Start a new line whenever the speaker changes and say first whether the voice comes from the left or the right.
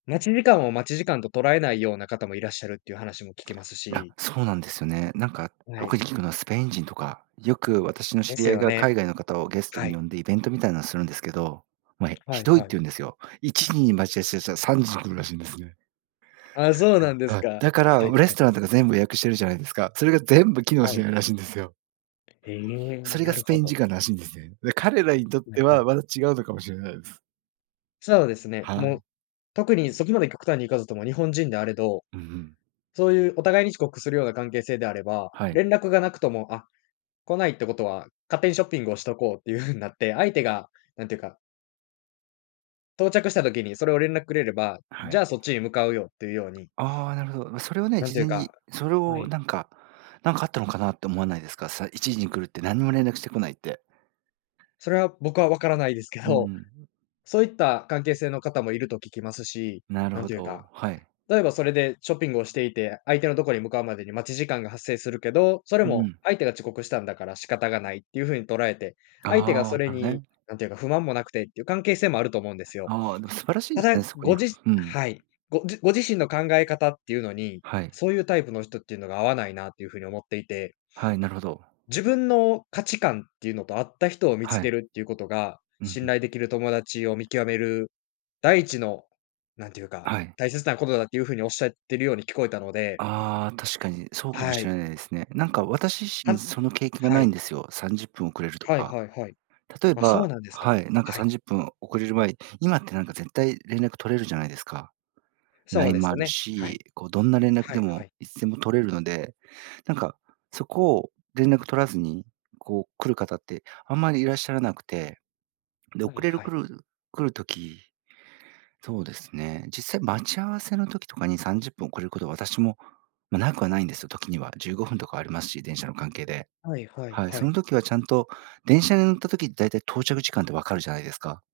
left: 待ち時間を待ち時間と捉えないような方もいらっしゃるっていう話も聞きます
right: あ、
left: し。
right: そうなんですよね。なんか
left: は
right: 特
left: い。
right: に聞くのはスペイン人とか、よく私の
left: で
right: 知り
left: す
right: 合い
left: よ
right: が
left: ね。
right: 海外の方をゲスト
left: は
right: に呼
left: い。
right: んでイベントみたいなんするんですけど、ま、え、
left: は
right: ひ
left: い
right: どい
left: は
right: って
left: い。
right: 言うんですよ。1時に待ち合わしぇしゃ3時に来るらしいんですね。
left: あ、そうなん
right: [unintelligible]
left: です
right: はい。
left: か、はい
right: だから、
left: はい。
right: うレストランとか全部予約してるじゃないですか。それが全部機能
left: は
right: し
left: い。
right: ないらしいんですよ。
left: え、
right: それ
left: な
right: が
left: る
right: スペ
left: ほ
right: イン
left: ど。
right: 時間らしいんですね。で、彼らにとっ
left: え、
right: て
left: は
right: は
left: い。
right: また違うのかもしれないです。
left: そうですね、
right: は
left: もう、
right: い。
left: 特にそこまで極端に行かずとも日本人であれど、
right: うんうん。
left: そういうお互いに遅刻するような関係性であれば、
right: はい。
left: 連絡がなくとも、あ、来ないってことは、勝手にショッピングをしとこうっていう風になって、相手がなんていうか到着した時にそれを連絡くれれば、
right: は
left: じ
right: い。
left: ゃあそっちに向かうよっていうように
right: ああ、なるほど。それはね、
left: なん
right: 事
left: ていう
right: 前
left: か
right: に、それ
left: は
right: を
left: い。
right: なんかなんかかあったのかなって思わないですか？さ1時に来るって何にも連絡してこないって。
left: それは僕は分からないですけ
right: うー
left: ど、
right: ん。
left: そういった関係性の方もいると聞きますし、
right: なる
left: なん
right: ほ
left: ていう
right: ど、
left: か、
right: はい。
left: 例えばそれでショッピングをしていて、相手のとこに向かうまでに待ち時間が発生するけど、それ
right: う
left: も
right: ん。
left: う相手が遅刻したんだから仕方がないっていう風に捉えて、相手が
right: ああ、
left: それ
right: なる
left: に、
right: ね。
left: なんていうか、不満もなくてっていう関係性もあると思うんですよ。
right: ああ、でも素晴らしいで
left: た
right: すね、
left: だ、
right: そこに
left: ごじ
right: ふん。
left: はい、ごじご自身の考え方っていうのに、
right: はい。
left: そういうタイプの人っていうのが合わないなっていう風に思っていて
right: はい、なるほど。
left: 自分の価値観っていうのと合った人を見つ
right: はい。
left: けるっていうことが、
right: うん
left: 信
right: うん。
left: 頼できる友達を見極める、第一の、なんていうか、
right: あ、はい。
left: 大切なことだっていうふうにおっしゃってるように聞こえたので
right: ああ、確かにそうかも
left: は
right: し
left: い。
right: れないですね。なんか私自
left: は
right: 身
left: ん
right: その経験が
left: は
right: ない
left: い。
right: んですよ。30分遅れると
left: はい
right: か。
left: はいはい。
right: 例え
left: あ、そ
right: ば
left: うなんですか。
right: はい、なんか
left: は
right: さ
left: い。
right: んじゅっぷん遅れる前、今ってなんか絶対連絡取れるじゃないですか。
left: そう
right: LINE
left: で
right: もあ
left: す
right: る
left: ね、は
right: し、
left: い。
right: こうどんな連絡
left: は
right: で
left: いは
right: も
left: い。
right: いつでも取れるので、なんかそこを連絡取らずに、こう来る方ってあんまりいらっしゃらなくて、で遅
left: はい
right: れる
left: はい。
right: 来る来る時、そうですね。実際待ち合わせの時とかに30分遅れることは私も、ま、なくはないんですよ、時には15分とかありますし、電車の関係で。
left: はいはい
right: はい、
left: は
right: そ
left: い。
right: の時はちゃんと電車に乗った時だいたい到着時間って分かるじゃないですか。